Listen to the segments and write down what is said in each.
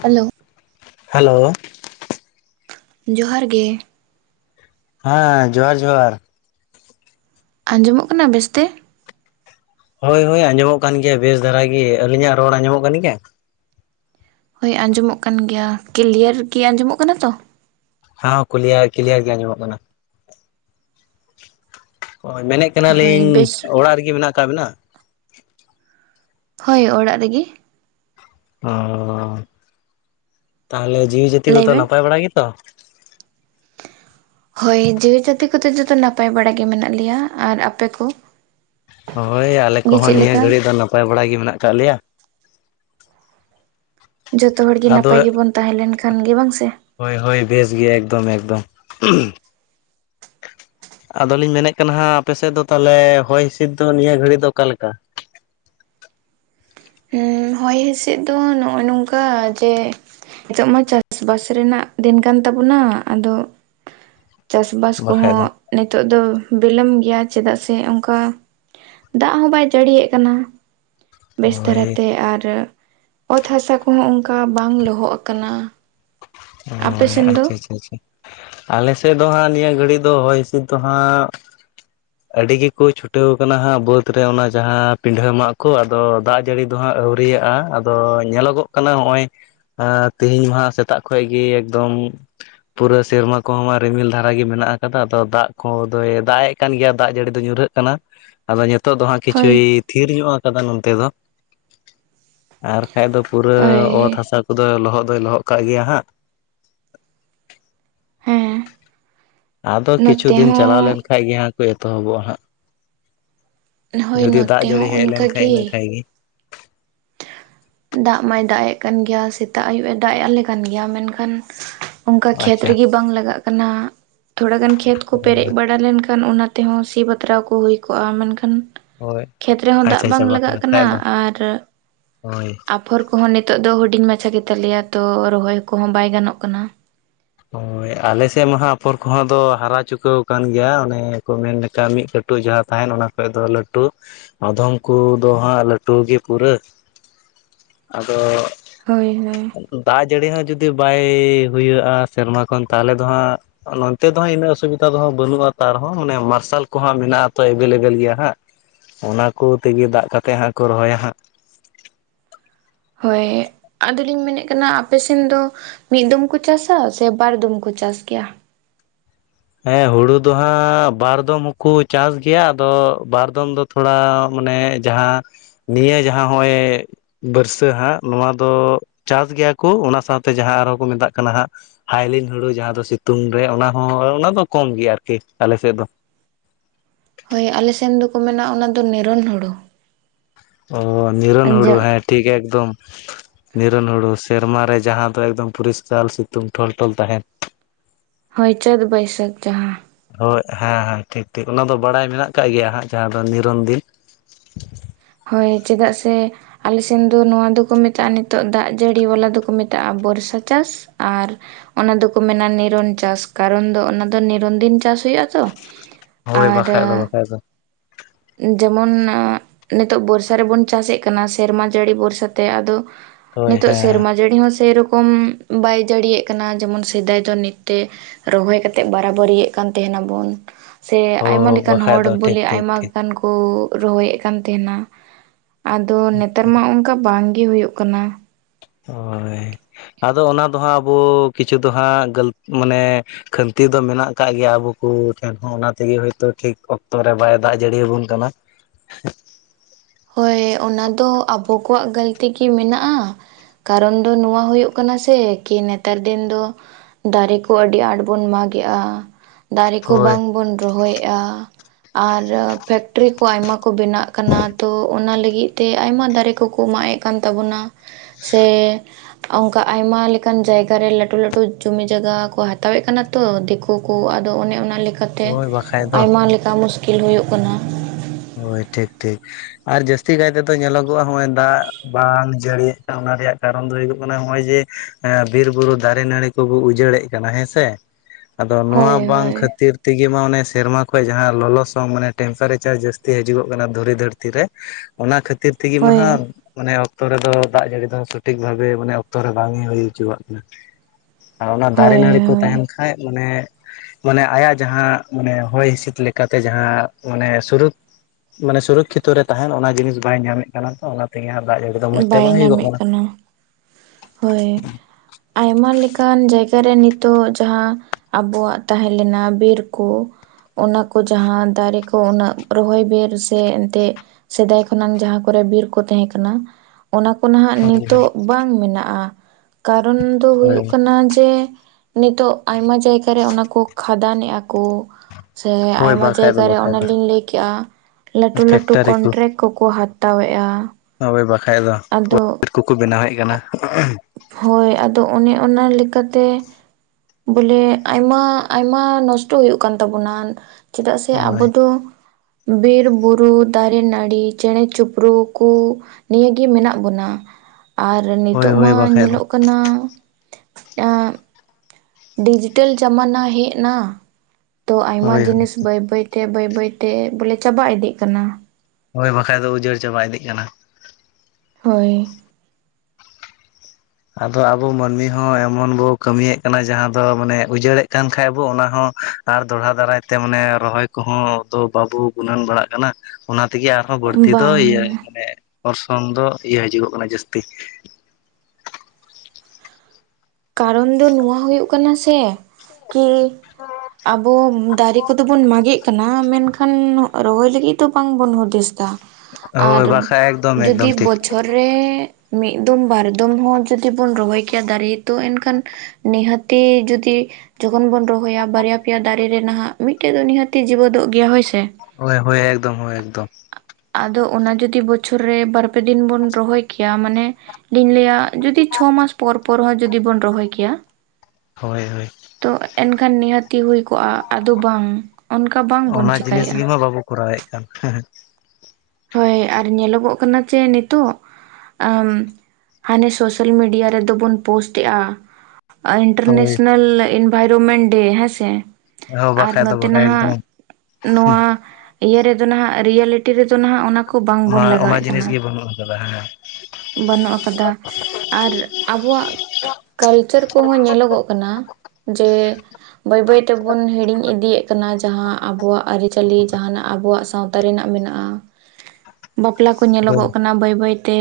Hello hello ᱡᱚᱦᱟᱨ ᱜᱮ, ᱦᱮᱸ ᱡᱚᱦᱟᱨ ᱡᱚᱦᱟᱨ, ᱟᱸᱡᱚᱢᱚᱜ ᱠᱟᱱᱟ ᱵᱮᱥ ᱛᱮ, ᱦᱳᱭ ᱦᱳᱭ ᱟᱸᱡᱚᱢᱚᱜ ᱠᱟᱱ ᱜᱮᱭᱟ ᱵᱮᱥ ᱫᱷᱟᱨᱟ ᱜᱮ ᱟᱹᱞᱤᱧᱟᱜ ᱨᱚᱲ ᱟᱸᱡᱚᱢᱚᱜ ᱠᱟᱱ ᱜᱮᱭᱟ, ᱦᱳᱭ ᱟᱸᱡᱚᱢᱚᱜ ᱠᱟᱱ ᱜᱮᱭᱟ ᱠᱞᱤᱭᱟᱨ ᱜᱮ ᱟᱸᱡᱚᱢᱚᱜ ᱠᱟᱱᱟ ᱛᱚ, ᱦᱮᱸ ᱠᱩᱞᱭᱟ ᱠᱞᱤᱭᱟᱨ ᱜᱮ ᱟᱸᱡᱚᱢᱚᱜ ᱠᱟᱱᱟ, ᱳᱭ ᱢᱮᱱᱮᱫ ᱦᱳᱭ ᱠᱟᱱᱟᱞᱤᱧ ᱵᱮᱥ ᱚᱲᱟᱜ ᱨᱮᱜᱮ ᱢᱮᱱᱟᱜ ᱟᱠᱟᱫ ᱵᱮᱱᱟ? ᱦᱳᱭ ᱚᱲᱟᱜ ᱨᱮᱜᱮ, ᱚ ᱛᱟᱦᱚᱞᱮ ᱡᱤᱣᱤ ᱡᱟᱹᱛᱤ ᱞᱟᱹᱭ ᱠᱚᱫᱚ ᱵᱮᱱ ᱱᱟᱯᱟᱭ ᱵᱟᱲᱟ ᱜᱮᱛᱚ, ᱦᱳᱭ ᱡᱤᱣᱤ ᱡᱟᱹᱛᱤ ᱠᱚᱫᱚ ᱡᱚᱛᱚ ᱱᱟᱯᱟᱭ ᱵᱟᱲᱟᱜ ᱜᱮ ᱢᱮᱱᱟᱜ ᱞᱮᱭᱟ ᱟᱨ ᱟᱯᱮ ᱠᱚ, ᱦᱳᱭ ᱟᱞᱮ ᱜᱮ ᱠᱚᱸᱦᱚᱸ ᱪᱮᱫ ᱱᱤᱭᱟᱹ ᱞᱮᱠᱟ? ᱜᱷᱟᱹᱲᱤᱡ ᱫᱚ ᱱᱟᱯᱟᱭ ᱵᱟᱲᱟ ᱜᱮ ᱢᱮᱱᱟᱜ ᱠᱟᱜ ᱞᱮᱭᱟ, ᱡᱚᱛᱚ ᱦᱚᱲ ᱜᱮ ᱱᱟᱯᱟᱭ ᱟᱫᱚ ᱜᱮᱵᱚᱱ ᱛᱟᱦᱮᱸ ᱞᱮᱱ ᱠᱷᱟᱱ ᱜᱮ ᱵᱟᱝ ᱥᱮ, ᱦᱳᱭ ᱦᱳᱭ ᱵᱮᱹᱥ ᱜᱮ ᱮᱠᱫᱚᱢ ᱮᱠᱫᱚᱢ, ᱟᱫᱚᱞᱤᱧ ᱢᱮᱱᱮᱫ ᱠᱟᱱᱟ ᱦᱟᱸᱜ ᱟᱯᱮ ᱥᱮᱫ ᱫᱚ ᱛᱟᱦᱞᱮ ᱦᱚᱭ ᱦᱤᱸᱥᱤᱫ ᱫᱚ ᱱᱤᱭᱟᱹ ᱜᱷᱟᱹᱲᱤᱡ ᱫᱚ ᱚᱠᱟ ᱞᱮᱠᱟ? ᱦᱩᱸ ᱦᱚᱭ ᱦᱤᱸᱥᱤᱫ ᱫᱚ ᱱᱚᱜᱼᱚᱭ ᱱᱚᱝᱠᱟ ᱡᱮ, ᱱᱤᱛᱚᱜ ᱢᱟ ᱪᱟᱥᱵᱟᱥ ᱨᱮᱱᱟᱜ ᱫᱤᱱ ᱠᱟᱱ ᱛᱟᱵᱩᱱᱟ, ᱟᱫᱚᱼᱼ ᱪᱟᱥᱵᱟᱥ ᱵᱟᱠᱷᱟᱡ ᱠᱚᱦᱚ ᱫᱚ ᱱᱤᱛᱚᱜ ᱫᱚ ᱵᱤᱞᱟᱹᱢ ᱜᱮᱭᱟ ᱪᱮᱫᱟᱜ ᱥᱮ ᱚᱝᱠᱟᱼᱼ ᱫᱟᱜ ᱦᱚᱸ ᱵᱟᱭ ᱡᱟᱹᱲᱤᱭᱮᱜ ᱠᱟᱱᱟ᱾ ᱵᱮᱥ ᱦᱳᱻᱭ᱾ ᱫᱷᱟᱨᱟᱛᱮ ᱟᱨ ᱚᱛ ᱦᱟᱥᱟ ᱠᱚᱦᱚ ᱚᱝᱠᱟ ᱵᱟᱝ ᱞᱚᱦᱚᱜ ᱠᱟᱱᱟ᱾ ᱦᱳᱭ ᱟᱪᱪᱷᱟ ᱟᱪᱪᱷᱟ ᱟᱪᱪᱷᱟ᱾ ᱟᱞᱮ ᱥᱮᱫ ᱫᱚ ᱦᱟᱸᱜ ᱱᱤᱭᱟᱹ ᱜᱷᱟᱹᱲᱤᱡ ᱫᱚ ᱦᱚᱭ ᱦᱤᱸᱥᱤᱫ ᱫᱚ ᱦᱟᱸᱜ ᱟᱹᱰᱤ ᱜᱮᱠᱩ ᱪᱷᱩᱴᱟᱹᱣ ᱟᱠᱟᱱᱟ ᱦᱟᱸᱜ ᱵᱟᱹᱫᱽ ᱨᱮ ᱚᱱᱟ ᱡᱟᱸᱦᱟᱸ ᱯᱤᱰᱷᱦᱟᱹ ᱢᱟᱜ ᱠᱚ, ᱟᱫᱚ ᱫᱟᱜᱼᱼ ᱡᱟᱹᱲᱤ ᱫᱚ ᱦᱟᱸᱜ ᱟᱹᱣᱨᱤᱭᱟᱜᱼᱟ ᱟᱫᱚ ᱧᱮᱞᱚᱜᱚᱜ ᱠᱟᱱᱟ ᱦᱚᱜᱼᱚᱭ ᱛᱮᱦᱤᱧ ᱢᱟ ᱦᱟᱸᱜ ᱥᱮᱛᱟᱜ ᱠᱷᱚᱡ ᱜᱤ ᱮᱠᱫᱚᱢ ᱯᱩᱨᱟᱹ ᱥᱮᱨᱢᱟ ᱠᱚ ᱦᱚᱸ ᱢᱟ ᱨᱤᱢᱤᱞ ᱫᱷᱟᱨᱟ ᱜᱮ ᱢᱮᱱᱟᱜ ᱟᱠᱟᱫᱟ ᱟᱫᱚ ᱫᱟᱜ ᱠᱚᱫᱚᱭ ᱫᱟᱜ ᱮᱜ ᱠᱟᱱ ᱜᱮᱭᱟ ᱫᱟᱜ ᱡᱟᱹᱲᱤ ᱫᱚ ᱧᱩᱨᱦᱟᱹᱜᱼᱼ ᱠᱟᱱᱟ᱾ ᱟᱫᱚ ᱧᱮᱛᱚᱜ ᱫᱚ ᱦᱟᱸᱜ ᱦᱳᱭ ᱠᱤᱪᱷᱩᱭ ᱛᱷᱤᱨ ᱧᱚᱜ ᱟᱠᱟᱫᱟ ᱱᱚᱱᱛᱮ ᱫᱚ, ᱟᱨᱼᱼ ᱦᱮᱸᱜ ᱫᱚ ᱯᱩᱨᱟᱹ ᱚᱛ ᱦᱳᱭ ᱦᱟᱥᱟ ᱠᱚᱫᱚ ᱞᱚᱦᱚᱜ ᱫᱚᱭ ᱞᱚᱦᱚᱜ ᱠᱟᱜ ᱜᱮᱭᱟ ᱦᱟᱸᱜ᱾ ᱦᱮᱸ᱾ ᱟᱫᱚ ᱠᱤᱪᱷᱩ ᱱᱚᱛᱮ ᱫᱤᱱ ᱪᱟᱞᱟᱣ ᱦᱚᱸ ᱞᱮᱱᱠᱷᱟᱪ ᱜᱮ ᱦᱟᱸᱜ ᱠᱚ ᱮᱛᱚᱦᱚᱵᱚᱜᱼᱟ ᱦᱟᱸᱜ᱾ ᱦᱳᱭ ᱡᱩᱫᱤ ᱫᱟᱜ ᱱᱚᱛᱮ ᱡᱟᱹᱲᱤ ᱦᱚᱸ ᱦᱮᱡ ᱞᱮᱱᱠᱷᱟᱡ ᱤᱱᱟᱹ ᱚᱱᱠᱟᱜᱮ ᱠᱷᱟᱡ ᱜᱤ᱾ ᱫᱟᱜ ᱢᱟᱭ ᱫᱟᱜ ᱮᱜ ᱠᱟᱱ ᱜᱮᱭᱟ ᱥᱮᱛᱟᱜ ᱟᱭᱩᱵ ᱮ ᱫᱟᱜ ᱮ ᱟᱞᱮ ᱠᱟᱱ ᱜᱮᱭᱟ, ᱢᱮᱱᱠᱷᱟᱱ ᱚᱱᱠᱟ ᱠᱷᱮᱛ ᱟᱪᱪᱷᱟ ᱨᱮᱜᱮ ᱵᱟᱝ ᱞᱟᱜᱟᱜ ᱠᱟᱱᱟ, ᱛᱷᱚᱲᱟ ᱜᱟᱱ ᱠᱷᱮᱛ ᱠᱚ ᱯᱮᱨᱮᱡ ᱵᱟᱲᱟ ᱞᱮᱱᱠᱷᱟᱱ ᱚᱱᱟᱼᱼ ᱛᱮᱦᱚᱸ ᱥᱤ ᱵᱟᱛᱨᱟᱣ ᱠᱚ ᱦᱩᱭ ᱠᱚᱜᱼᱟ, ᱢᱮᱱᱠᱷᱟᱱᱼᱼ ᱦᱳᱭ ᱠᱷᱮᱛ ᱨᱮᱦᱚᱸ ᱫᱟᱜ ᱟᱪᱪᱷᱟ ᱟᱪᱪᱷᱟ ᱵᱟᱝ ᱞᱟᱜᱟᱜ ᱠᱷᱟᱡ ᱠᱟᱱᱟ, ᱫᱚ ᱟᱨ ᱦᱳᱭ᱾ ᱟᱯᱷᱚᱨ ᱠᱚᱸᱦᱚᱸ ᱱᱤᱛᱚᱜ ᱫᱚ ᱦᱩᱰᱤᱧ ᱢᱟᱪᱷᱟ ᱜᱮᱛᱟᱞᱮᱭᱟ ᱛᱚ ᱨᱚᱦᱚᱭ ᱠᱚᱸᱦᱚᱸ ᱵᱟᱭ ᱜᱟᱱᱚᱜ ᱠᱟᱱᱟ᱾ ᱦᱳᱭ ᱟᱞᱮ ᱥᱮᱫ ᱢᱟᱦᱟᱸᱜ ᱟᱯᱷᱚᱨ ᱠᱚᱦᱚᱸ ᱫᱚ ᱦᱟᱨᱟ ᱪᱩᱠᱟᱹᱣ ᱠᱟᱱ ᱜᱮᱭᱟ ᱚᱱᱮ ᱠᱚ ᱢᱮᱱ ᱞᱮᱠᱟ ᱢᱤᱫ ᱠᱟᱹᱴᱼᱼ ᱴᱩ ᱡᱟᱸᱦᱟᱸ ᱛᱟᱦᱮᱱ ᱚᱱᱟ ᱠᱷᱚᱡ ᱫᱚ ᱞᱟᱹᱴᱩ ᱟᱫᱷᱚᱢ ᱠᱚᱫᱚ ᱦᱟᱸᱜ ᱞᱟᱹᱴᱩ ᱜᱮ ᱯᱩᱨᱟᱹ᱾ ᱟᱫᱚ ᱦᱳᱭ ᱦᱳᱭ᱾ ᱫᱟᱜ ᱡᱟᱹᱲᱤ ᱦᱚᱸ ᱡᱩᱫᱤ ᱵᱟᱭ ᱦᱩᱭᱩᱜᱼᱟ ᱥᱮᱨᱢᱟ ᱠᱷᱚᱱ ᱛᱟᱦᱞᱮ ᱫᱚ ᱦᱟᱸᱜ ᱱᱚᱱᱛᱮ ᱫᱚ ᱤᱱᱟᱹᱜ ᱚᱥᱩᱵᱤᱫᱟ ᱫᱚ ᱦᱟᱸᱜ ᱵᱟᱹᱱᱩᱜᱼᱟ ᱛᱟᱨᱦᱚᱸ ᱢᱟᱱᱮ ᱢᱟᱨᱥᱟᱞ ᱠᱚ ᱦᱟᱸᱜ ᱢᱮᱱᱟᱜ ᱟᱛᱚ ᱮᱵᱮᱞ ᱮᱵᱮᱞ ᱜᱮᱭᱟ ᱦᱟᱸᱜ᱾ ᱚᱱᱟ ᱠᱩ ᱛᱤᱜᱤ ᱫᱟᱜ ᱠᱟᱛᱮ ᱦᱟᱸᱜ ᱠᱚ ᱨᱚᱦᱚᱭᱟ ᱦᱟᱸᱜ᱾ ᱦᱚᱭ ᱟᱫᱚᱞᱤᱧ ᱢᱮᱱᱮᱜ ᱠᱟᱱᱟ ᱟᱯᱮ ᱥᱮᱱ ᱫᱚ ᱢᱤᱫ ᱫᱚᱢ ᱠᱩ ᱪᱟᱥᱟ ᱥᱮ ᱵᱟᱨ ᱫᱚᱢ ᱠᱩ ᱪᱟᱥ ᱜᱮᱭᱟ? ᱦᱮᱸ ᱦᱩᱲᱩ ᱫᱚ ᱦᱟᱸᱜ ᱵᱟᱨ ᱫᱚᱢ ᱦᱚᱸᱠᱩ ᱪᱟᱥ ᱜᱮᱭᱟ, ᱟᱫᱚ ᱵᱟᱨ ᱫᱚᱢ ᱫᱚᱼᱼ ᱛᱷᱚᱲᱟ ᱢᱟᱱᱮ ᱡᱟᱸᱦᱟᱸ ᱱᱤᱭᱟᱹ ᱡᱟᱸᱦᱟᱸ ᱦᱚᱸᱜᱼᱚᱭᱼᱼ ᱵᱟᱹᱨᱥᱟᱹ ᱦᱟᱸᱜ ᱱᱚᱣᱟ ᱫᱚ ᱪᱟᱥ ᱜᱮᱭᱟ ᱠᱩ ᱚᱱᱟ ᱥᱟᱶᱛᱮ ᱡᱟᱸᱦᱟᱸ ᱟᱨᱦᱚᱸ ᱠᱚ ᱢᱮᱛᱟᱜ ᱠᱟᱱᱟ ᱦᱟᱸᱜᱼᱼ ᱦᱟᱭᱞᱤᱱ ᱦᱩᱲᱩ ᱡᱟᱸᱦᱟᱸ ᱫᱚ ᱥᱤᱛᱩᱝ ᱨᱮ ᱚᱱᱟᱦᱚᱸ ᱚᱱᱟ ᱫᱚ ᱠᱚᱢ ᱜᱮᱭᱟ ᱟᱨᱠᱤ ᱟᱞᱮ ᱥᱮᱫ ᱫᱚ᱾ ᱦᱳᱭ ᱟᱞᱮ ᱥᱮᱱ ᱫᱚᱠᱚ ᱢᱮᱱᱟ ᱚᱱᱟ ᱫᱚ ᱱᱤᱨᱚᱱ ᱦᱩᱲᱩ᱾ ᱚ ᱱᱤᱨᱚᱱ ᱦᱩᱲᱩ ᱟᱸᱡᱚᱢ ᱦᱮᱸ ᱴᱷᱤᱠ ᱮᱠᱫᱚᱢ᱾ ᱱᱤᱨᱚᱱ ᱦᱩᱲᱩ ᱥᱮᱨᱢᱟᱨᱮ ᱡᱟᱦᱟᱸ ᱫᱚ ᱮᱠᱫᱚᱢ ᱯᱚᱨᱤᱥᱠᱟᱨ ᱥᱤᱛᱩᱝ ᱴᱷᱚᱞ ᱴᱷᱚᱞ ᱛᱟᱦᱮᱱ᱾ ᱦᱳᱭ ᱪᱟᱹᱛ ᱵᱟᱹᱭᱥᱟᱹᱠᱷ ᱡᱟᱦᱟᱸ᱾ ᱦᱳᱭ ᱦᱮᱸ ᱦᱮᱸ ᱴᱷᱤᱠ ᱴᱷᱤᱠ ᱚᱱᱟ ᱫᱚ ᱵᱟᱲᱟᱭ ᱢᱮᱱᱟᱜ ᱠᱟᱜ ᱜᱮᱭᱟ ᱦᱟᱸᱜ ᱡᱟᱦᱟᱸ ᱫᱚ ᱱᱤᱨᱚᱱᱫᱤᱱ᱾ ᱦᱳᱭ, ᱪᱮᱫᱟᱜ ᱥᱮ ᱟᱞᱮ ᱥᱮᱱ ᱫᱚ ᱱᱚᱣᱟ ᱫᱚᱠᱚ ᱢᱮᱛᱟᱜᱼᱟ, ᱱᱤᱛᱚᱜ ᱫᱟᱜ ᱡᱟᱹᱲᱤ ᱵᱟᱞᱟ ᱫᱚᱠᱚ ᱢᱮᱛᱟᱜᱼᱟ, ᱵᱚᱨᱥᱟ ᱪᱟᱥᱼᱼ ᱟᱨ ᱚᱱᱟ ᱫᱚᱠᱚ ᱢᱮᱱᱟ ᱱᱤᱨᱚᱱ ᱪᱟᱥ ᱠᱟᱨᱚᱱ ᱫᱚ ᱚᱱᱟ ᱫᱚ ᱱᱤᱨᱚᱱ ᱫᱤᱱ ᱪᱟᱥ ᱦᱩᱭᱩᱜ-ᱟ ᱛᱚ᱾ ᱦᱳᱭ ᱟᱨ ᱵᱟᱠᱷᱟᱡ ᱫᱚ ᱵᱟᱠᱷᱟᱡ ᱫᱚ ᱡᱮᱢᱚᱱᱼᱼ ᱱᱮᱛᱳᱜ ᱵᱚᱨᱥᱟ ᱨᱮᱵᱚᱱ ᱪᱟᱥᱮᱜ ᱠᱟᱱᱟ, ᱥᱮᱨᱢᱟ ᱡᱟᱹᱲᱤ ᱵᱚᱨᱥᱟ ᱛᱮ, ᱟᱫᱚᱼᱼ ᱦᱳᱭ ᱱᱤᱛᱚᱜ ᱦᱮᱸ ᱦᱮᱸ ᱥᱮᱨᱢᱟ ᱡᱟᱹᱲᱤ ᱦᱚᱸ, ᱥᱮᱨᱚᱠᱚᱢ ᱵᱟᱭ ᱡᱟᱹᱲᱤᱭᱮᱜ ᱠᱟᱱᱟ, ᱡᱮᱢᱚᱱ ᱥᱮᱫᱟᱭ ᱫᱚ ᱱᱤᱛ ᱛᱮ ᱨᱚᱦᱚᱭ ᱠᱟᱛᱮᱜ ᱵᱟᱨᱟ ᱵᱟᱹᱨᱤᱭᱮᱜ, ᱠᱟᱱ ᱛᱮᱦᱮᱱ ᱟᱵᱚᱱ᱾ ᱥᱮ ᱚ ᱟᱭᱢᱟ ᱞᱮᱠᱟᱱ ᱵᱟᱠᱷᱟᱡ ᱦᱚᱲ, ᱫᱚ ᱴᱷᱤᱠ ᱵᱚᱞᱮ ᱴᱷᱤᱠ ᱟᱭᱢᱟ ᱴᱷᱤᱠ ᱜᱟᱱ ᱠᱚ ᱨᱚᱦᱚᱭᱮᱜ, ᱠᱟᱱ ᱛᱟᱦᱮᱱᱟ᱾ ᱟᱫᱚ ᱱᱮᱛᱟᱨ ᱢᱟ, ᱚᱱᱠᱟ ᱵᱟᱝᱜᱮ ᱦᱳᱭᱳᱜ ᱠᱟᱱᱟ᱾ ᱦᱳᱭ, ᱟᱫᱚ ᱚᱱᱟ ᱫᱚ ᱦᱟᱸᱜ, ᱟᱵᱚ ᱠᱤᱪᱷᱩ ᱫᱚ ᱦᱟᱸᱜ ᱜᱟᱹᱞ ᱢᱟᱱᱮ ᱠᱷᱟᱱᱛᱤ ᱫᱚ ᱢᱮᱱᱟᱜ ᱟᱠᱟᱜ ᱜᱮᱭᱟ, ᱟᱵᱚ ᱠᱚ ᱴᱷᱮᱱ ᱦᱚᱸ, ᱚᱱᱟ ᱛᱮᱜᱮ ᱦᱳᱭᱛᱚ ᱴᱷᱤᱠ ᱚᱠᱛᱚ ᱨᱮ, ᱵᱟᱭ ᱫᱟᱜ ᱡᱟᱹᱲᱤ ᱭᱟᱵᱚᱱ ᱠᱟᱱᱟ᱾ [unintelligible] ᱦᱳᱭ ᱚᱱᱟ ᱫᱚ, ᱟᱵᱚ ᱠᱚᱣᱟᱜ ᱜᱟᱹᱞᱛᱤ ᱠᱤ ᱢᱮᱱᱟᱜᱼᱟ? ᱠᱟᱨᱚᱱ ᱫᱚ ᱱᱚᱶᱟ ᱦᱳᱭᱳᱜ ᱠᱟᱱᱟ ᱥᱮ, ᱠᱤ ᱱᱮᱛᱟᱨ ᱫᱤᱱ ᱫᱚ, ᱫᱟᱨᱮ ᱠᱚ ᱟᱹᱰᱤ ᱟᱸᱴ ᱵᱚᱱ ᱢᱟᱜ ᱮᱼᱟ, ᱫᱟᱨᱮ ᱠᱚ ᱦᱳᱭ ᱵᱟᱝᱵᱚᱱ ᱨᱚᱦᱚᱭᱮᱜᱼᱟ, ᱟᱨ ᱯᱷᱮᱠᱴᱨᱤ ᱠᱚ ᱟᱭᱢᱟ ᱠᱚ, ᱵᱮᱱᱟᱜ ᱠᱟᱱᱟ᱾ ᱛᱚ ᱚᱱᱟ ᱞᱟᱹᱜᱤᱫ ᱛᱮ, ᱟᱭᱢᱟ ᱫᱟᱨᱮ ᱠᱚᱠᱚ ᱢᱟᱜᱼᱮᱜ ᱠᱟᱱ ᱛᱟᱵᱚᱱᱟ, ᱥᱮ ᱚᱝᱠᱟ ᱟᱭᱢᱟ ᱞᱮᱠᱟᱱ, ᱡᱟᱭᱜᱟ ᱨᱮ ᱞᱟᱹᱴᱩ ᱞᱟᱹᱴᱩ ᱡᱚᱢᱤ ᱡᱟᱜᱟ ᱠᱚ, ᱦᱟᱛᱟᱣᱮᱫ ᱠᱟᱱᱟ᱾ ᱛᱚ ᱫᱤᱠᱩ ᱠᱚ, ᱟᱫᱚ ᱚᱱᱮ ᱚᱱᱟ ᱞᱮᱠᱟᱛᱮ, ᱦᱳᱭ ᱵᱟᱠᱷᱟᱡ ᱫᱚ ᱟᱭᱢᱟ ᱞᱮᱠᱟ ᱢᱩᱥᱠᱤᱞ ᱦᱳᱭᱳᱜ ᱠᱟᱱᱟ᱾ ᱦᱳᱭ, ᱴᱷᱤᱠ, ᱴᱷᱤᱠ᱾ ᱟᱨ ᱡᱟᱹᱥᱛᱤ ᱠᱟᱭ ᱛᱮᱫᱚ ᱧᱮᱞᱚᱜᱚᱜᱼᱟ, ᱦᱚᱸᱜᱼᱚᱭ ᱫᱟᱜ ᱵᱟᱝ ᱡᱟᱹᱲᱤᱭᱮᱜ ᱚᱱᱟ, ᱨᱮᱭᱟᱜ ᱠᱟᱨᱚᱱ ᱫᱚ, ᱦᱳᱭᱳᱜᱼᱚ ᱠᱟᱱᱟ, ᱦᱚᱸᱜᱼᱚᱭ ᱡᱮ ᱮᱸ ᱵᱤᱨ ᱵᱩᱨᱩ ᱫᱟᱨᱮ ᱱᱟᱹᱲᱤ ᱠᱚᱵᱚ, ᱩᱡᱟᱹᱲᱮᱜ ᱠᱟᱱᱟ, ᱦᱮᱸᱥᱮ? ᱟᱫᱚ ᱱᱚᱣᱟ ᱦᱳᱭ ᱵᱟᱝ ᱦᱳᱭ ᱠᱷᱟᱹᱛᱤᱨ ᱛᱮᱜᱮ ᱢᱟ, ᱚᱱᱮ ᱥᱮᱨᱢᱟ ᱠᱷᱚᱡ ᱡᱟᱦᱟᱸ, ᱞᱚᱞᱚᱥᱚᱝ ᱢᱟᱱᱮ, ᱴᱮᱢᱯᱟᱨᱮᱪᱟᱨ ᱡᱟᱹᱥᱛᱤ ᱛᱮ ᱦᱤᱡᱩᱜᱚᱜ ᱠᱟᱱᱟ, ᱫᱷᱩᱲᱤ ᱫᱷᱟᱹᱨᱛᱤ ᱨᱮ, ᱚᱱᱟ ᱠᱷᱟᱹᱛᱤᱨ ᱛᱮᱜᱮ ᱢᱟ ᱦᱳᱭ ᱦᱟᱸᱜ? ᱢᱟᱱᱮ ᱚᱠᱛᱚ ᱨᱮᱫᱚ, ᱫᱟᱜ ᱡᱟᱹᱲᱤ ᱫᱚ, ᱥᱚᱴᱷᱤᱠ ᱵᱷᱟᱵᱮ, ᱢᱟᱱᱮ ᱚᱠᱛᱚ ᱨᱮ ᱵᱟᱝ ᱦᱩᱭ ᱦᱚᱪᱚᱣᱟᱜ ᱠᱟᱱᱟ᱾ ᱟᱨ ᱚᱱᱟ ᱫᱟᱨᱮ, ᱦᱳᱭ ᱱᱟᱹᱲᱤ ᱠᱚ ᱦᱳᱭ ᱛᱟᱦᱮᱱ ᱠᱷᱟᱡ, ᱢᱟᱱᱮ ᱢᱟᱱᱮ ᱟᱭᱟᱜ ᱡᱟᱦᱟᱸ, ᱢᱟᱱᱮ ᱦᱚᱭ ᱦᱤᱸᱥᱤᱫ ᱞᱮᱠᱟᱛᱮ, ᱡᱟᱦᱟᱸ ᱢᱟᱱᱮ ᱥᱩᱨᱩᱠ ᱢᱟᱱᱮ ᱥᱩᱨᱚᱠᱷᱤᱛᱚ ᱨᱮ ᱛᱟᱦᱮᱱ, ᱚᱱᱟ ᱡᱤᱱᱤᱥ ᱵᱟᱭ ᱧᱟᱢᱮᱫ ᱠᱟᱱᱟ, ᱛᱚ ᱚᱱᱟ ᱛᱮᱜᱮ ᱫᱟᱜ ᱡᱟᱹᱲᱤ ᱫᱚ, ᱢᱚᱡᱽ ᱛᱮ ᱵᱟᱭ ᱵᱟᱝ ᱦᱩᱭᱩᱜᱚᱜ ᱧᱟᱢᱮᱫ ᱠᱟᱱᱟ᱾ ᱦᱳᱭ, ᱟᱭᱢᱟ ᱞᱮᱠᱟᱱ ᱡᱟᱭᱜᱟ ᱨᱮ, ᱱᱤᱛᱚᱜ ᱡᱟᱦᱟᱸ ᱟᱵᱚᱣᱟᱜ ᱛᱟᱦᱮᱸ ᱞᱮᱱᱟ ᱵᱤᱨ ᱠᱚ᱾ ᱚᱱᱟ ᱠᱚ ᱡᱟᱦᱟᱸ ᱫᱟᱨᱮ ᱠᱚ, ᱩᱱᱟᱹᱜ ᱨᱚᱦᱚᱭ ᱵᱮᱨ ᱥᱮ, ᱮᱱᱛᱮ ᱥᱮᱫᱟᱭ ᱠᱷᱚᱱᱟᱝ ᱡᱟᱦᱟᱸ ᱠᱚᱨᱮ, ᱵᱤᱨ ᱠᱚ ᱛᱮᱦᱮᱸ ᱠᱟᱱᱟ, ᱚᱱᱟ ᱠᱚ ᱱᱟᱦᱟᱜ ᱦᱳᱭ ᱦᱳᱭ ᱱᱤᱛᱚᱜ ᱵᱟᱝ ᱢᱮᱱᱟᱜᱼᱟ᱾ ᱠᱟᱨᱚᱱ ᱫᱚ ᱦᱳᱭ ᱦᱳᱭᱩᱜ ᱠᱟᱱᱟ ᱡᱮ, ᱱᱤᱛᱚᱜ ᱟᱭᱢᱟ ᱡᱟᱭᱜᱟ ᱨᱮ, ᱚᱱᱟ ᱠᱚ ᱠᱷᱟᱫᱟᱱᱮᱜᱼᱟ ᱠᱚ᱾ ᱥᱮ ᱦᱳᱭ ᱟᱭᱢᱟ ᱵᱟᱠᱷᱟᱡ ᱫᱚ ᱡᱟᱭᱜᱟ ᱨᱮ, ᱵᱟᱠᱷᱟᱡ ᱫᱚ ᱚᱱᱟᱞᱤᱧ ᱞᱟᱹᱭᱠᱮᱜᱼᱟ, ᱞᱟᱹᱴᱩ-ᱞᱟᱹᱴᱩ ᱯᱷᱮᱠᱴᱟᱨᱤ ᱠᱚ ᱠᱚᱱᱴᱨᱮᱠ ᱠᱚᱠᱚ ᱦᱟᱛᱟᱣᱮᱜᱼᱟ᱾ ᱦᱳᱭ ᱵᱟᱠᱷᱟᱡ ᱫᱚ᱾ ᱟᱫᱚ ᱠᱚᱠᱚ ᱵᱮᱱᱟᱣᱼᱮᱜ ᱠᱟᱱᱟ᱾ ᱦᱳᱭ, ᱟᱫᱚ ᱚᱱᱮ ᱚᱱᱟ ᱞᱮᱠᱟᱛᱮ ᱵᱚᱞᱮ ᱟᱭᱢᱟ-ᱟᱭᱢᱟ, ᱱᱚᱥᱴᱚ ᱦᱳᱭᱳᱜ ᱠᱟᱱ ᱛᱟᱵᱳᱱᱟ᱾ ᱪᱮᱫᱟᱜ ᱥᱮ ᱟᱵᱚ ᱦᱳᱭ ᱫᱚ, ᱵᱤᱨ ᱵᱩᱨᱩ ᱫᱟᱨᱮ ᱱᱟᱹᱲᱤ, ᱪᱮᱬᱮ ᱪᱤᱯᱨᱩ ᱠᱩ, ᱱᱤᱭᱟᱹᱜᱮ ᱢᱮᱱᱟᱜ ᱵᱚᱱᱟ, ᱟᱨ ᱦᱳᱭ ᱱᱤᱛᱚᱜ ᱢᱟ, ᱦᱳᱭ ᱵᱟᱠᱷᱟᱡ ᱫᱚ ᱚᱱᱟ, ᱟᱸ ᱰᱤᱡᱤᱴᱮᱞ ᱡᱟᱢᱟᱱᱟ ᱦᱮᱡ ᱱᱟ, ᱛᱚ ᱟᱭᱢᱟ ᱦᱳᱭ ᱦᱳᱭ ᱡᱤᱱᱤᱥ ᱵᱟᱹᱭ, ᱵᱟᱹᱭ ᱛᱮ ᱵᱟᱹᱭ ᱵᱟᱹᱭᱛᱮ, ᱵᱚᱞᱮ ᱪᱟᱵᱟ ᱤᱫᱤᱜ ᱠᱟᱱᱟ᱾ ᱦᱳᱭ ᱵᱟᱠᱷᱟ ᱫᱚ, ᱩᱡᱟᱹᱲ ᱪᱟᱵᱟ ᱤᱫᱤᱜ ᱠᱟᱱᱟ᱾ ᱦᱳᱭ᱾ ᱟᱫᱚ ᱟᱵᱚ ᱢᱟᱹᱱᱢᱤ ᱦᱚᱸ ᱮᱢᱚᱱ ᱵᱚ ᱠᱟᱹᱢᱤᱭᱮᱜ ᱠᱟᱱᱟ ᱡᱟᱦᱟᱸ ᱫᱚ ᱢᱟᱱᱮ ᱩᱡᱟᱹᱲᱮᱫ ᱠᱟᱱ ᱠᱷᱟᱡ ᱵᱚ ᱚᱱᱟᱦᱚᱼᱼ ᱟᱨ ᱫᱚᱲᱦᱟ ᱫᱟᱨᱟᱭ ᱛᱮ ᱢᱟᱱᱮ ᱨᱚᱦᱚᱭ ᱠᱚᱦᱚᱸ ᱫᱚ ᱵᱟᱵᱚ ᱜᱩᱱᱟᱹᱱ ᱵᱟᱲᱟᱜ ᱠᱟᱱᱟ ᱚᱱᱟ ᱛᱮᱜᱮ ᱟᱨᱼᱼ ᱵᱟᱹᱲᱛᱤ ᱫᱚ ᱵᱟᱝ ᱤᱭᱟᱹ ᱢᱟᱱᱮ ᱚᱨᱥᱚᱝ ᱫᱚ ᱤᱭᱟᱹ ᱦᱤᱡᱩᱜᱚᱜ ᱠᱟᱱᱟ ᱡᱟᱹᱥᱛᱤ᱾ ᱠᱟᱨᱚᱱ ᱫᱚ ᱱᱚᱣᱟ ᱦᱩᱭᱩᱜ ᱠᱟᱱᱟ ᱥᱮᱼᱼ ᱠᱤ ᱟᱵᱚ ᱫᱟᱨᱮ ᱠᱚᱫᱚ ᱵᱚᱱ ᱢᱟᱜᱮᱜ ᱠᱟᱱᱟ ᱢᱮᱱᱠᱷᱟᱱᱼᱼ ᱨᱚᱦᱚᱭ ᱞᱟᱹᱜᱤᱫ ᱫᱚ ᱵᱟᱝᱵᱚᱱ ᱦᱩᱫᱤᱥ ᱫᱟ ᱟᱨ ᱦᱳᱭ ᱵᱟᱠᱷᱟᱡ ᱮᱠᱫᱚᱢ ᱡᱩᱫᱤ ᱮᱠᱫᱚᱢ ᱴᱷᱤᱠ ᱵᱚᱪᱷᱼᱼ ᱚᱨ ᱨᱮ ᱢᱤᱫ ᱫᱩᱢ ᱵᱟᱨ ᱫᱩᱢ ᱦᱚᱸ ᱡᱩᱫᱤ ᱵᱚᱱ ᱨᱚᱦᱚᱭ ᱠᱮᱭᱟ ᱫᱟᱨᱮ ᱛᱚ ᱮᱱᱠᱷᱟᱱᱼᱼ ᱱᱤᱦᱟᱹᱛᱤ ᱡᱩᱫᱤᱼᱼ ᱡᱚᱠᱷᱚᱱ ᱵᱚᱱ ᱨᱚᱦᱚᱭᱟ ᱵᱟᱨᱭᱟ ᱯᱮᱭᱟ ᱫᱟᱨᱮ ᱨᱮ ᱱᱟᱦᱟᱜ ᱢᱤᱫᱴᱮᱡ ᱫᱚ ᱱᱤᱦᱟᱹᱛᱤ ᱡᱤᱵᱟᱹᱫᱚᱜ ᱜᱮᱭᱟ ᱦᱳᱭ ᱥᱮᱼᱼ ᱦᱳᱭ ᱦᱳᱭ ᱮᱠᱫᱚᱢ ᱦᱳᱭ ᱮᱠᱫᱚᱢ᱾ ᱟᱫᱚ ᱚᱱᱟ ᱡᱩᱫᱤ ᱵᱚᱪᱷᱚᱨ ᱨᱮ ᱵᱟᱨᱯᱮ ᱫᱤᱱ ᱵᱩᱱ ᱨᱚᱦᱚᱭ ᱠᱮᱭᱟ ᱢᱟᱱᱮ ᱞᱤᱧ ᱞᱟᱹᱭᱟᱼᱼ ᱡᱩᱫᱤ ᱪᱷᱚ ᱢᱟᱥ ᱯᱚᱨ ᱯᱚᱨ ᱦᱚᱸ ᱡᱩᱫᱤ ᱵᱚᱱ ᱨᱚᱦᱚᱭ ᱠᱮᱭᱟ᱾ ᱦᱳᱭ ᱦᱳᱭ᱾ ᱛᱚ ᱮᱱᱠᱷᱟᱱ ᱱᱤᱦᱟᱹᱛᱤ ᱦᱩᱭ ᱠᱚᱜᱼᱟ ᱟᱫᱚ ᱵᱟᱝ ᱚᱱᱠᱟ ᱵᱟᱝᱵᱚᱱ ᱪᱮᱠᱟᱭᱮᱜᱼᱟ᱾ ᱠᱚᱨᱟᱣᱮᱜ ᱠᱟᱱ᱾ ᱦᱳᱭ ᱟᱨ ᱧᱮᱞᱚᱜᱚᱜ ᱠᱟᱱᱟ ᱪᱮ ᱱᱤᱛᱚᱜᱼᱼ ᱟᱢ ᱦᱟᱱᱮ ᱥᱳᱥᱟᱞ ᱢᱤᱰᱤᱭᱟ ᱨᱮᱫᱚ ᱵᱚᱱ ᱯᱳᱥᱴ ᱮᱜᱼᱟ᱾ ᱦᱳᱭ ᱤᱱᱴᱟᱨᱱᱮᱥᱱᱟᱞ ᱤᱱᱵᱟᱭᱨᱚᱢᱮᱱᱴ ᱰᱮ ᱦᱮᱸ ᱥᱮ? ᱟᱨ ᱵᱟᱠᱷᱟᱡ ᱫᱚ ᱱᱚᱛᱮ ᱵᱟᱠᱷᱟᱡ ᱱᱟᱦᱟᱜᱼᱼ ᱮᱠᱫᱚᱢ ᱱᱚᱣᱟ ᱤᱭᱟᱹ ᱨᱮᱫᱚ ᱱᱟᱦᱟᱜ ᱨᱤᱭᱮᱞᱤᱴᱤ ᱨᱮᱫᱚ ᱱᱟᱦᱟᱜ ᱚᱱᱟᱠᱚ ᱵᱟᱝᱵᱚᱱ ᱞᱟᱜᱟᱣᱮᱜ ᱠᱟᱱᱟ᱾ ᱠᱟᱫᱟ ᱦᱮᱸ᱾ ᱵᱟᱹᱱᱩᱜ ᱟᱠᱟᱫᱟ ᱟᱨ ᱟᱵᱚᱣᱟᱜᱼᱼ ᱠᱟᱞᱪᱟᱨ ᱠᱚᱦᱚᱸ ᱧᱮᱞᱚᱜᱚᱜ ᱠᱟᱱᱟ ᱡᱮᱼᱼ ᱵᱟᱹᱭ ᱵᱟᱹᱭ ᱛᱮᱵᱚᱱ ᱦᱤᱲᱤᱧ ᱤᱫᱤᱭᱮᱜ ᱠᱟᱱᱟ ᱡᱟᱦᱟᱸ ᱟᱵᱩᱣᱟᱜ ᱟᱹᱨᱤᱪᱟᱹᱞᱤ ᱡᱟᱦᱟᱸᱱᱟᱜ ᱟᱵᱚᱣᱟᱜ ᱥᱟᱶᱼᱼ ᱛᱟ ᱨᱮᱱᱟᱜ ᱢᱮᱱᱟᱜᱼᱟ᱾ [inaudible] ᱵᱟᱯᱞᱟ ᱠᱚ ᱦᱳᱭ ᱧᱮᱞᱚᱜᱚᱜ ᱠᱟᱱᱟ ᱵᱟᱹᱭ ᱵᱟᱹᱭᱛᱮ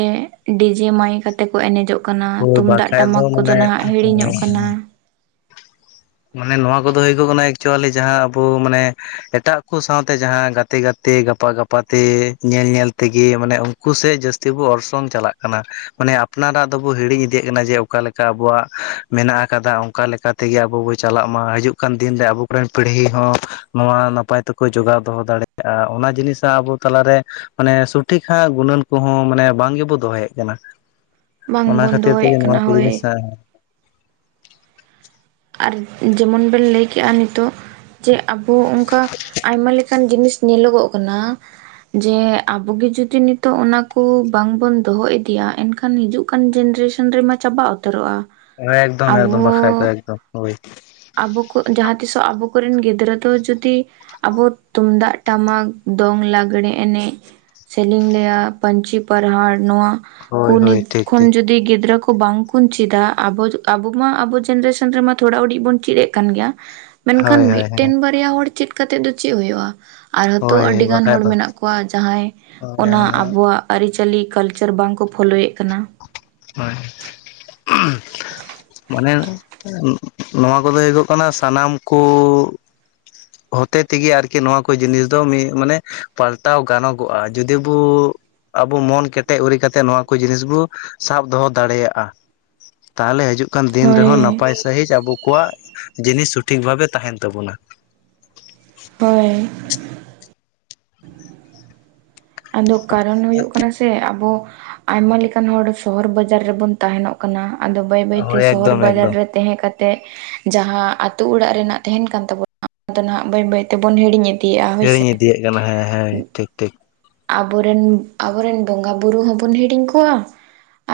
ᱰᱤᱡᱮ ᱢᱟᱭᱤᱠ ᱟᱛᱮ ᱠᱚ ᱮᱱᱮᱡᱚᱜᱼᱼ ᱠᱟᱱᱟ ᱦᱳᱭ ᱛᱩᱢᱫᱟᱜ ᱵᱟᱠᱷᱟᱡ ᱫᱚ ᱴᱟᱢᱟᱠ ᱠᱚᱫᱚ ᱢᱟᱱᱮ ᱱᱟᱦᱟᱜ ᱦᱤᱲᱤᱧᱚᱜ ᱠᱟᱱᱟ᱾ ᱢᱟᱱᱮ ᱱᱚᱣᱟ ᱠᱚᱫᱚ ᱦᱩᱭᱩᱜ ᱠᱟᱱᱟ ᱮᱠᱪᱩᱭᱮᱞᱤ ᱡᱟᱦᱟᱸ ᱟᱵᱚ ᱢᱟᱱᱮ ᱮᱴᱟᱜ ᱠᱚ ᱥᱟᱶᱛᱮ ᱡᱟᱦᱟᱸ ᱜᱟᱛᱮ ᱜᱟᱛᱮ ᱜᱟᱯᱟ ᱜᱟᱯᱟᱼᱼ ᱟᱯᱟᱛᱮ ᱧᱮᱞ ᱧᱮᱞ ᱛᱮᱜᱤ ᱢᱟᱱᱮ ᱩᱱᱠᱩ ᱥᱮᱡ ᱡᱟᱹᱥᱛᱤ ᱵᱚ ᱚᱨᱥᱚᱝ ᱪᱟᱞᱟᱜ ᱠᱟᱱᱟ, ᱢᱟᱱᱮ ᱟᱯᱼᱼ ᱟᱯᱱᱟᱨᱟᱜ ᱫᱚᱵᱚ ᱦᱤᱲᱤᱧ ᱤᱫᱤᱭᱮᱜ ᱠᱟᱱᱟ ᱡᱮ ᱚᱠᱟ ᱞᱮᱠᱟ ᱟᱵᱚᱣᱟᱜ ᱢᱮᱱᱟᱜ ᱟᱠᱟᱫᱟ, ᱚᱱᱠᱟ ᱛᱮᱜᱮ ᱟᱵᱚ ᱵᱚᱼᱼ ᱪᱟᱞᱟᱜ ᱢᱟ ᱦᱤᱡᱩᱜ ᱠᱟᱱ ᱫᱤᱱᱨᱮ ᱟᱵᱚ ᱠᱚᱨᱮᱱ ᱯᱤᱲᱦᱤ ᱦᱚᱸ ᱱᱚᱣᱟ ᱱᱟᱯᱟᱭ ᱛᱮᱠᱚ ᱡᱚᱜᱟᱣ ᱫᱚᱦᱚ ᱫᱟᱲᱮᱼᱼ ᱠᱟᱜᱼᱟ, ᱚᱱᱟ ᱡᱤᱱᱤᱥᱟ ᱟᱵᱚ ᱛᱟᱞᱟᱨᱮᱼᱼ ᱢᱟᱱᱮ ᱥᱩᱴᱷᱤᱠ ᱟᱸᱜ ᱜᱩᱱᱟᱹᱱ ᱠᱚᱦᱚᱸ ᱢᱟᱱᱮ ᱵᱟᱝ ᱜᱮᱵᱚ ᱫᱚᱦᱚᱭᱮᱜ ᱠᱟᱱᱟ᱾ ᱚᱱᱟ ᱵᱟᱝᱵᱚᱱ ᱠᱷᱟᱹᱛᱤᱨ ᱛᱮᱜᱮ ᱫᱚᱦᱚᱭᱮᱫ ᱱᱚᱣᱟ ᱠᱟᱱᱟ ᱠᱚ ᱦᱳᱭ ᱡᱤᱱᱤᱥ ᱦᱟᱸᱜ᱾ ᱟᱨ ᱡᱮᱢᱚᱱ ᱵᱮᱱ ᱞᱟᱹᱭᱠᱮᱜᱼᱟ ᱱᱤᱛᱚᱜ᱾ ᱡᱮ ᱟᱵᱚ ᱚᱱᱠᱟ ᱟᱭᱢᱟ ᱞᱮᱠᱟᱱ ᱡᱤᱱᱤᱥ ᱧᱮᱞᱚᱜᱚᱜ ᱠᱟᱱᱟ᱾ ᱡᱮ ᱟᱵᱚ ᱜᱮ ᱡᱩᱫᱤ ᱱᱤᱛᱚᱜ ᱚᱱᱟ ᱠᱩ ᱵᱟᱝᱵᱚᱱ ᱫᱚᱦᱚ ᱤᱫᱤᱭᱟ ᱮᱱᱠᱷᱟᱱᱼᱼ ᱠᱷᱟᱱ ᱦᱤᱡᱩᱜ ᱠᱟᱱ ᱡᱮᱱᱟᱨᱮᱥᱚᱱ ᱨᱮᱢᱟ ᱪᱟᱵᱟ ᱩᱛᱟᱹᱨᱚᱜᱼᱟ᱾ ᱮᱠᱫᱚᱢ ᱮᱠᱫᱚᱢ ᱟᱵᱚ ᱵᱟᱠᱷᱨᱟ ᱫᱚ ᱮᱠᱫᱚᱢ ᱦᱳᱭ᱾ ᱟᱵᱚ ᱠᱚ ᱡᱟᱦᱟᱸ ᱛᱤᱥᱚᱜ ᱟᱵᱚ ᱠᱚᱨᱮᱱ ᱜᱤᱫᱽᱨᱟᱹ ᱫᱚ ᱡᱩᱫᱤᱼᱼ ᱟᱵᱚ ᱛᱩᱢᱫᱟᱜ ᱴᱟᱢᱟᱠ ᱫᱚᱝ ᱞᱟᱜᱽᱲᱮ ᱮᱱᱮᱡ᱾ ᱥᱮᱞᱤᱧ ᱞᱟᱹᱭᱟ ᱯᱟᱹᱧᱪᱤ ᱯᱟᱨᱦᱟᱲ ᱱᱚᱣᱟ ᱦᱳᱭ ᱠᱩ ᱦᱳᱭ ᱱᱤᱛ ᱴᱷᱤᱠ ᱴᱷᱤᱠ ᱠᱷᱚᱱ ᱡᱩᱫᱤ ᱜᱤᱫᱽᱨᱟᱹ ᱠᱚ ᱵᱟᱝ ᱠᱚᱼᱼ ᱵᱚᱱ ᱪᱤᱫᱟ, ᱟᱵᱚ ᱟᱵᱚ ᱢᱟ ᱟᱵᱚ ᱡᱮᱱᱟᱨᱮᱥᱚᱱ ᱨᱮᱢᱟ ᱛᱷᱚᱲᱟ ᱩᱰᱤᱡ ᱵᱚᱱ ᱪᱮᱫ ᱮᱱ ᱠᱟᱱ ᱜᱮᱭᱟ᱾ ᱦᱳᱭ ᱢᱮᱱᱠᱷᱟᱱ ᱦᱳᱭ ᱢᱤᱫᱴᱮᱱ ᱵᱟᱨᱭᱟ ᱦᱚᱲ ᱪᱮᱫ ᱠᱟᱛᱮᱫ ᱫᱚ ᱪᱮᱫ ᱦᱩᱭᱩᱜᱼᱟ᱾ ᱟᱨᱦᱚᱛᱚ ᱦᱳᱭ ᱟᱹᱰᱤ ᱜᱟᱱ ᱵᱟᱠᱷᱟᱡ ᱦᱚᱲ ᱫᱚ ᱢᱮᱱᱟᱜ ᱠᱚᱣᱟ ᱡᱟᱦᱟᱸᱭ ᱦᱳᱭ ᱚᱱᱟ ᱢᱟᱱᱮ ᱟᱵᱚᱣᱟᱜ ᱟᱹᱨᱤᱪᱟᱹᱞᱤ ᱠᱟᱞᱪᱟᱨ ᱵᱟᱝ ᱠᱚ ᱯᱷᱳᱞᱳᱭᱮᱜ ᱠᱟᱱᱟ ᱦᱳᱭ ᱱᱮ ᱱᱚᱣᱟ ᱠᱚᱫᱚ ᱦᱩᱭᱩᱜ ᱠᱟᱱᱟ ᱥᱟᱱᱟᱢ ᱠᱩ ᱦᱚᱛᱮᱛᱮᱜᱮ ᱟᱨᱠᱤ ᱱᱚᱣᱟ ᱠᱚ ᱡᱤᱱᱤᱥ ᱫᱚ ᱢᱤᱫ ᱢᱟᱱᱮ ᱯᱟᱞᱴᱟᱣ ᱜᱟᱱᱚᱜᱚᱜᱼᱟ, ᱡᱩᱫᱤ ᱵᱚ ᱟᱵᱚ ᱢᱚᱱ ᱠᱮᱴᱮᱡ ᱩᱨᱤᱡ ᱠᱟᱛᱮᱫ ᱱᱚᱣᱟ ᱠᱚ ᱡᱤᱱᱤᱥ ᱵᱩ ᱥᱟᱵ ᱫᱚᱦᱚ ᱫᱟᱲᱮᱭᱟᱜᱼᱟ ᱛᱟᱦᱚᱞᱮ ᱦᱤᱡᱩᱜ ᱠᱟᱱ ᱫᱤᱱ ᱨᱮᱦᱚᱸ ᱦᱳᱭ ᱱᱟᱯᱟᱭ ᱥᱟᱺᱦᱤᱡ ᱟᱵᱚ ᱠᱚᱣᱟᱜ ᱡᱤᱱᱤᱥ ᱥᱚᱴᱷᱤᱠ ᱵᱷᱟᱵᱮ ᱛᱟᱦᱮᱱ ᱛᱟᱹᱵᱩᱱᱟ ᱦᱳᱭ ᱟᱫᱚ ᱠᱟᱨᱚᱱ ᱦᱩᱭᱩᱜ ᱠᱟᱱᱟ ᱥᱮ ᱟᱵᱚ ᱟᱭᱢᱟ ᱞᱮᱠᱟᱱ ᱦᱚᱲ ᱥᱚᱦᱚᱨ ᱵᱟᱡᱟᱨ ᱨᱮᱵᱚᱱ ᱛᱟᱦᱮᱱᱚᱜ ᱠᱟᱱᱟ, ᱟᱫᱚ ᱵᱟᱹᱭ ᱵᱟᱹᱭᱛᱮ ᱦᱳᱭ ᱥᱚᱦᱚᱨ ᱮᱠᱫᱚᱢ ᱵᱟᱡᱟᱨ ᱮᱠᱫᱚᱢ ᱨᱮ ᱛᱟᱦᱮᱸ ᱠᱟᱛᱮ ᱡᱟᱦᱟᱸ ᱟᱛᱳ ᱚᱲᱟᱜ ᱨᱮᱱᱟᱜ ᱛᱟᱦᱮᱱ ᱠᱟᱱ ᱛᱟᱵᱚᱱᱟ ᱟᱫᱚ ᱱᱟᱦᱟᱜ ᱵᱟᱹᱭ ᱵᱟᱹᱭ ᱛᱮᱵᱚᱱ ᱦᱤᱲᱤᱧ ᱮᱫ ᱦᱤᱲᱤᱧ ᱤᱫᱤᱭᱮᱫ ᱠᱟᱱᱟ ᱦᱮᱸ ᱦᱮᱸ ᱴᱷᱤᱠ ᱴᱷᱤᱠ ᱟᱵᱚᱨᱮᱱ, ᱟᱵᱚᱨᱮᱱ ᱵᱚᱸᱜᱟ ᱵᱩᱨᱩ ᱦᱚᱸᱵᱚᱱ ᱦᱤᱲᱤᱧ ᱠᱚᱣᱟ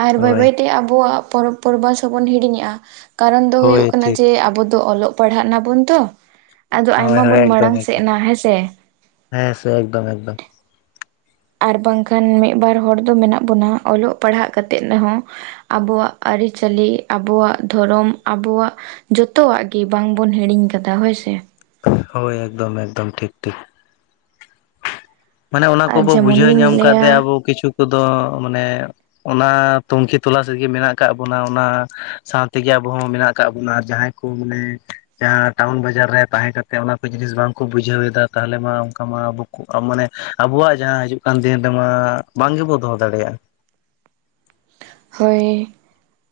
ᱟᱨ ᱵᱟᱹᱭ ᱦᱳᱭ ᱵᱟᱹᱭᱛᱮ ᱟᱵᱚᱣᱟᱜ ᱯᱚᱨᱚᱵᱽ ᱯᱚᱨᱵᱟᱥ ᱦᱚᱸᱵᱚᱱ ᱦᱤᱲᱤᱧᱮᱜᱼᱟ ᱠᱟᱨᱚᱱ ᱫᱚ ᱦᱳᱭ ᱦᱩᱭᱩᱜ ᱠᱟᱱᱟ ᱴᱷᱤᱠ ᱡᱮ ᱟᱵᱚ ᱫᱚ ᱚᱞᱚᱜ ᱯᱟᱲᱦᱟᱜ ᱱᱟᱵᱚᱱ ᱛᱚ ᱟᱫᱚ ᱦᱳᱭ ᱟᱭᱢᱟ ᱦᱳᱭ ᱵᱚᱱ ᱮᱠᱫᱚᱢ ᱢᱟᱲᱟᱝ ᱥᱮᱫ ᱮᱠᱫᱚᱢ ᱱᱟ ᱦᱮᱸ ᱥᱮᱮ? ᱦᱮᱸ ᱥᱮ ᱮᱠᱫᱚᱢ ᱮᱠᱫᱚᱢ ᱟᱨ ᱵᱟᱝᱠᱷᱟᱱ ᱢᱤᱫ ᱵᱟᱨ ᱦᱚᱲ ᱫᱚ ᱢᱮᱱᱟᱜ ᱵᱚᱱᱟ ᱚᱞᱚᱜ ᱯᱟᱲᱦᱟᱜ ᱠᱟᱛᱮᱜ ᱱᱮᱦᱚᱸ ᱟᱵᱚᱣᱟᱜ ᱟᱹᱨᱤᱪᱟᱹᱞᱤ, ᱟᱵᱚᱣᱟᱜ ᱫᱷᱚᱨᱚᱢ, ᱟᱵᱚᱣᱟᱜ ᱡᱚᱛᱚᱣᱟᱜ ᱜᱮ ᱵᱟᱝᱵᱚᱱ ᱦᱤᱲᱤᱧ ᱠᱟᱫᱟ ᱦᱳᱭᱥᱮ ᱦᱳᱭ ᱮᱠᱫᱚᱢ ᱮᱠᱫᱚᱢ ᱴᱷᱤᱠ ᱴᱷᱤᱠ ᱢᱟᱱᱮ ᱚᱱᱟ ᱟᱨ ᱠᱚᱵᱚ ᱡᱮᱢᱚᱱ ᱵᱩᱡᱷᱟᱹᱣ ᱞᱤᱧ ᱧᱟᱢ ᱠᱟᱫ ᱞᱟᱹᱭᱟ ᱛᱮ ᱟᱵᱚ ᱠᱤᱪᱷᱩ ᱠᱚᱫᱚ ᱢᱟᱱᱮ ᱚᱱᱟ ᱛᱩᱱᱠᱷᱤ ᱛᱚᱞᱟᱥ ᱨᱮᱜᱮ ᱢᱮᱱᱟᱜ ᱠᱟᱫ ᱵᱚᱱᱟ ᱚᱱᱟ ᱥᱟᱶᱛᱮᱜᱮ ᱟᱵᱚ ᱦᱚᱸ ᱢᱮᱱᱟᱜ ᱟᱠᱟᱫ ᱵᱚᱱᱟ ᱟᱨ ᱡᱟᱦᱟᱸᱭ ᱠᱚ ᱠᱩ ᱢᱟᱱᱮ ᱡᱟᱦᱟᱸ ᱴᱟᱣᱩᱱ ᱵᱟᱡᱟᱨ ᱨᱮ ᱛᱟᱦᱮᱸ ᱠᱟᱛᱮ ᱚᱱᱟ ᱠᱚ ᱡᱤᱱᱤᱥ ᱵᱟᱝᱠᱚ ᱵᱩᱡᱷᱟᱹᱣ ᱮᱫᱟ ᱛᱟᱦᱚᱞᱮ ᱢᱟ ᱚᱱᱠᱟ ᱢᱟ ᱟᱵᱚ ᱠᱩ ᱟ ᱢᱟᱱᱮ ᱟᱵᱚᱣᱟᱜ ᱡᱟᱦᱟᱸ ᱦᱤᱡᱩᱜ ᱠᱟᱱ ᱫᱤᱱ ᱨᱮᱢᱟ ᱵᱟᱝ ᱜᱮᱵᱚ ᱫᱚᱦᱚ ᱫᱟᱲᱮᱭᱟᱜ ᱦᱳᱭ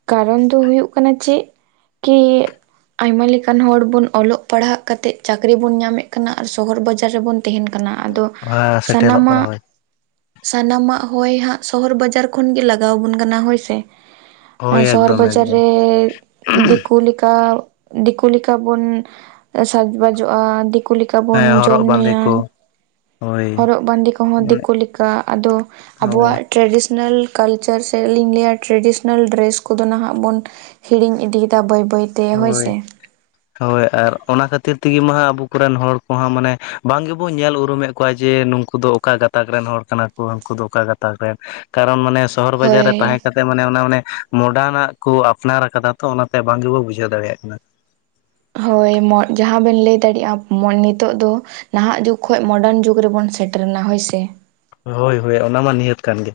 ᱠᱟᱨᱚᱱ ᱫᱚ ᱦᱩᱭᱩᱜ ᱠᱟᱱᱟ ᱪᱮᱫ ᱠᱤ ᱟᱭᱢᱟ ᱞᱮᱠᱟᱱ ᱦᱚᱲ ᱵᱚᱱ ᱚᱞᱚᱜ ᱯᱟᱲᱦᱟᱜ ᱠᱟᱛᱮ ᱪᱟᱠᱨᱤ ᱵᱚᱱ ᱧᱟᱢᱮᱫ ᱠᱟᱱᱟ ᱟᱨ ᱥᱚᱦᱚᱨ ᱵᱟᱡᱟᱨ ᱨᱮᱵᱚᱱ ᱛᱟᱦᱮᱱ ᱠᱟᱱᱟ ᱟᱫᱚ ᱚᱱᱟ ᱥᱮᱴᱮᱨᱚᱜ ᱠᱟᱱᱟ ᱥᱟᱱᱟᱢᱟᱜ ᱦᱳᱭ ᱥᱟᱱᱟᱢᱟᱜ ᱦᱚᱭ ᱦᱟᱸᱜ ᱥᱚᱦᱚᱨ ᱵᱟᱡᱟᱨ ᱠᱷᱚᱱᱜᱮ ᱞᱟᱜᱟᱣ ᱟᱵᱚᱱ ᱠᱟᱱᱟ ᱦᱳᱭᱥᱮ ᱦᱳᱭ ᱮᱸ ᱥᱚᱦᱚᱨ ᱮᱠᱫᱚᱢ ᱵᱟᱡᱟᱨ ᱮᱠᱫᱚᱢ ᱨᱮ ᱫᱤᱠᱩ ᱞᱮᱠᱟ ᱫᱤᱠᱩ ᱞᱮᱠᱟᱵᱚᱱ ᱥᱟᱡᱽᱵᱟᱡᱚᱜᱼᱟ ᱫᱤᱠᱩ ᱞᱮ ᱠᱟ ᱦᱮᱸ ᱵᱚᱱ ᱡᱚᱢ ᱦᱚᱨᱚᱜ ᱵᱟᱸᱫᱮ ᱧᱩᱭᱟ ᱠᱚ ᱦᱳᱭ ᱦᱚᱨᱚᱜ ᱵᱟᱸᱫᱮ ᱠᱚᱦᱚᱸ ᱢᱟᱱᱮ ᱫᱤᱠᱩ ᱞᱮᱠᱟ ᱟᱫᱚ ᱦᱳᱭ ᱟᱵᱚᱣᱟᱜ ᱴᱨᱟᱰᱤᱥᱚᱱᱟᱞ ᱠᱟᱞᱪᱟᱨ ᱪᱮᱫ ᱞᱤᱧ ᱞᱟᱹᱭᱟ ᱴᱨᱮᱰᱤᱥᱚᱱᱟᱞ ᱰᱨᱮᱥ ᱠᱚᱫᱚ ᱱᱟᱦᱟᱜ ᱵᱚᱱ ᱦᱤᱲᱤᱧ ᱤᱫᱤᱭᱮᱫᱟ ᱵᱟᱹᱭ ᱵᱟᱹᱭ ᱛᱮ ᱦᱳᱭ ᱥᱮ ᱦᱳᱭ ᱟᱨ ᱚᱱᱟ ᱠᱷᱟᱹᱛᱤᱨ ᱛᱮᱜᱮ ᱢᱟ ᱦᱟᱸᱜ ᱟᱵᱚ ᱠᱚᱨᱮᱱ ᱦᱚᱲ ᱠᱚᱦᱚᱸ ᱢᱟᱱᱮ ᱵᱟᱝ ᱜᱮᱵᱚ ᱧᱮᱞ ᱩᱨᱩᱢᱮᱫ ᱠᱚᱣᱟ ᱡᱮ ᱱᱩᱝ ᱩᱱᱠᱩ ᱫᱚ ᱚᱠᱟ ᱜᱟᱛᱟᱠ ᱨᱮᱱ ᱦᱚᱲ ᱠᱟᱱᱟ ᱠᱚ ᱦᱟᱹᱱᱠᱩ ᱫᱚ ᱚᱠᱟ ᱜᱟᱛᱟᱠ ᱨᱮᱱ ᱠᱟᱨᱚᱱ ᱢᱟᱱᱮ ᱥᱚᱦᱚᱨ ᱵᱟᱡᱟᱨ ᱨᱮ ᱛᱟᱦᱮᱸ ᱦᱳᱭ ᱠᱟᱛᱮ ᱢᱟᱱᱮ ᱚᱱᱟ ᱟᱱᱮ ᱢᱚᱰᱟᱨᱱᱟᱜ ᱠᱚ ᱟᱯᱱᱟᱨ ᱠᱟᱫᱟ ᱛᱚ ᱚᱱᱟᱛᱮ ᱵᱟᱝ ᱜᱮᱵᱚ ᱵᱩᱡ ᱵᱩᱡᱷᱟᱹᱣ ᱫᱟᱲᱭᱟᱜ ᱠᱟᱱᱟ ᱦᱳᱭ [unintelligible] ᱡᱟᱦᱟᱸ ᱵᱮᱱ ᱞᱟᱹᱭ ᱫᱟᱲᱮᱭᱟᱜᱼᱟ [unintelligible] ᱱᱤᱛᱚᱜ ᱫᱚ ᱱᱟᱦᱟᱜ ᱡᱩᱜᱽ ᱠᱷᱚᱡ ᱢᱚᱰᱟᱱ ᱡᱩᱜᱽ ᱨᱮᱵᱚᱱ ᱥᱮᱴᱮᱱᱟ ᱦᱳᱭ ᱥᱮᱮ ᱦᱳᱭ ᱦᱳᱭ ᱚᱱᱟ ᱢᱟ ᱱᱤᱦᱟᱹᱛ ᱠᱟᱱ ᱜᱮ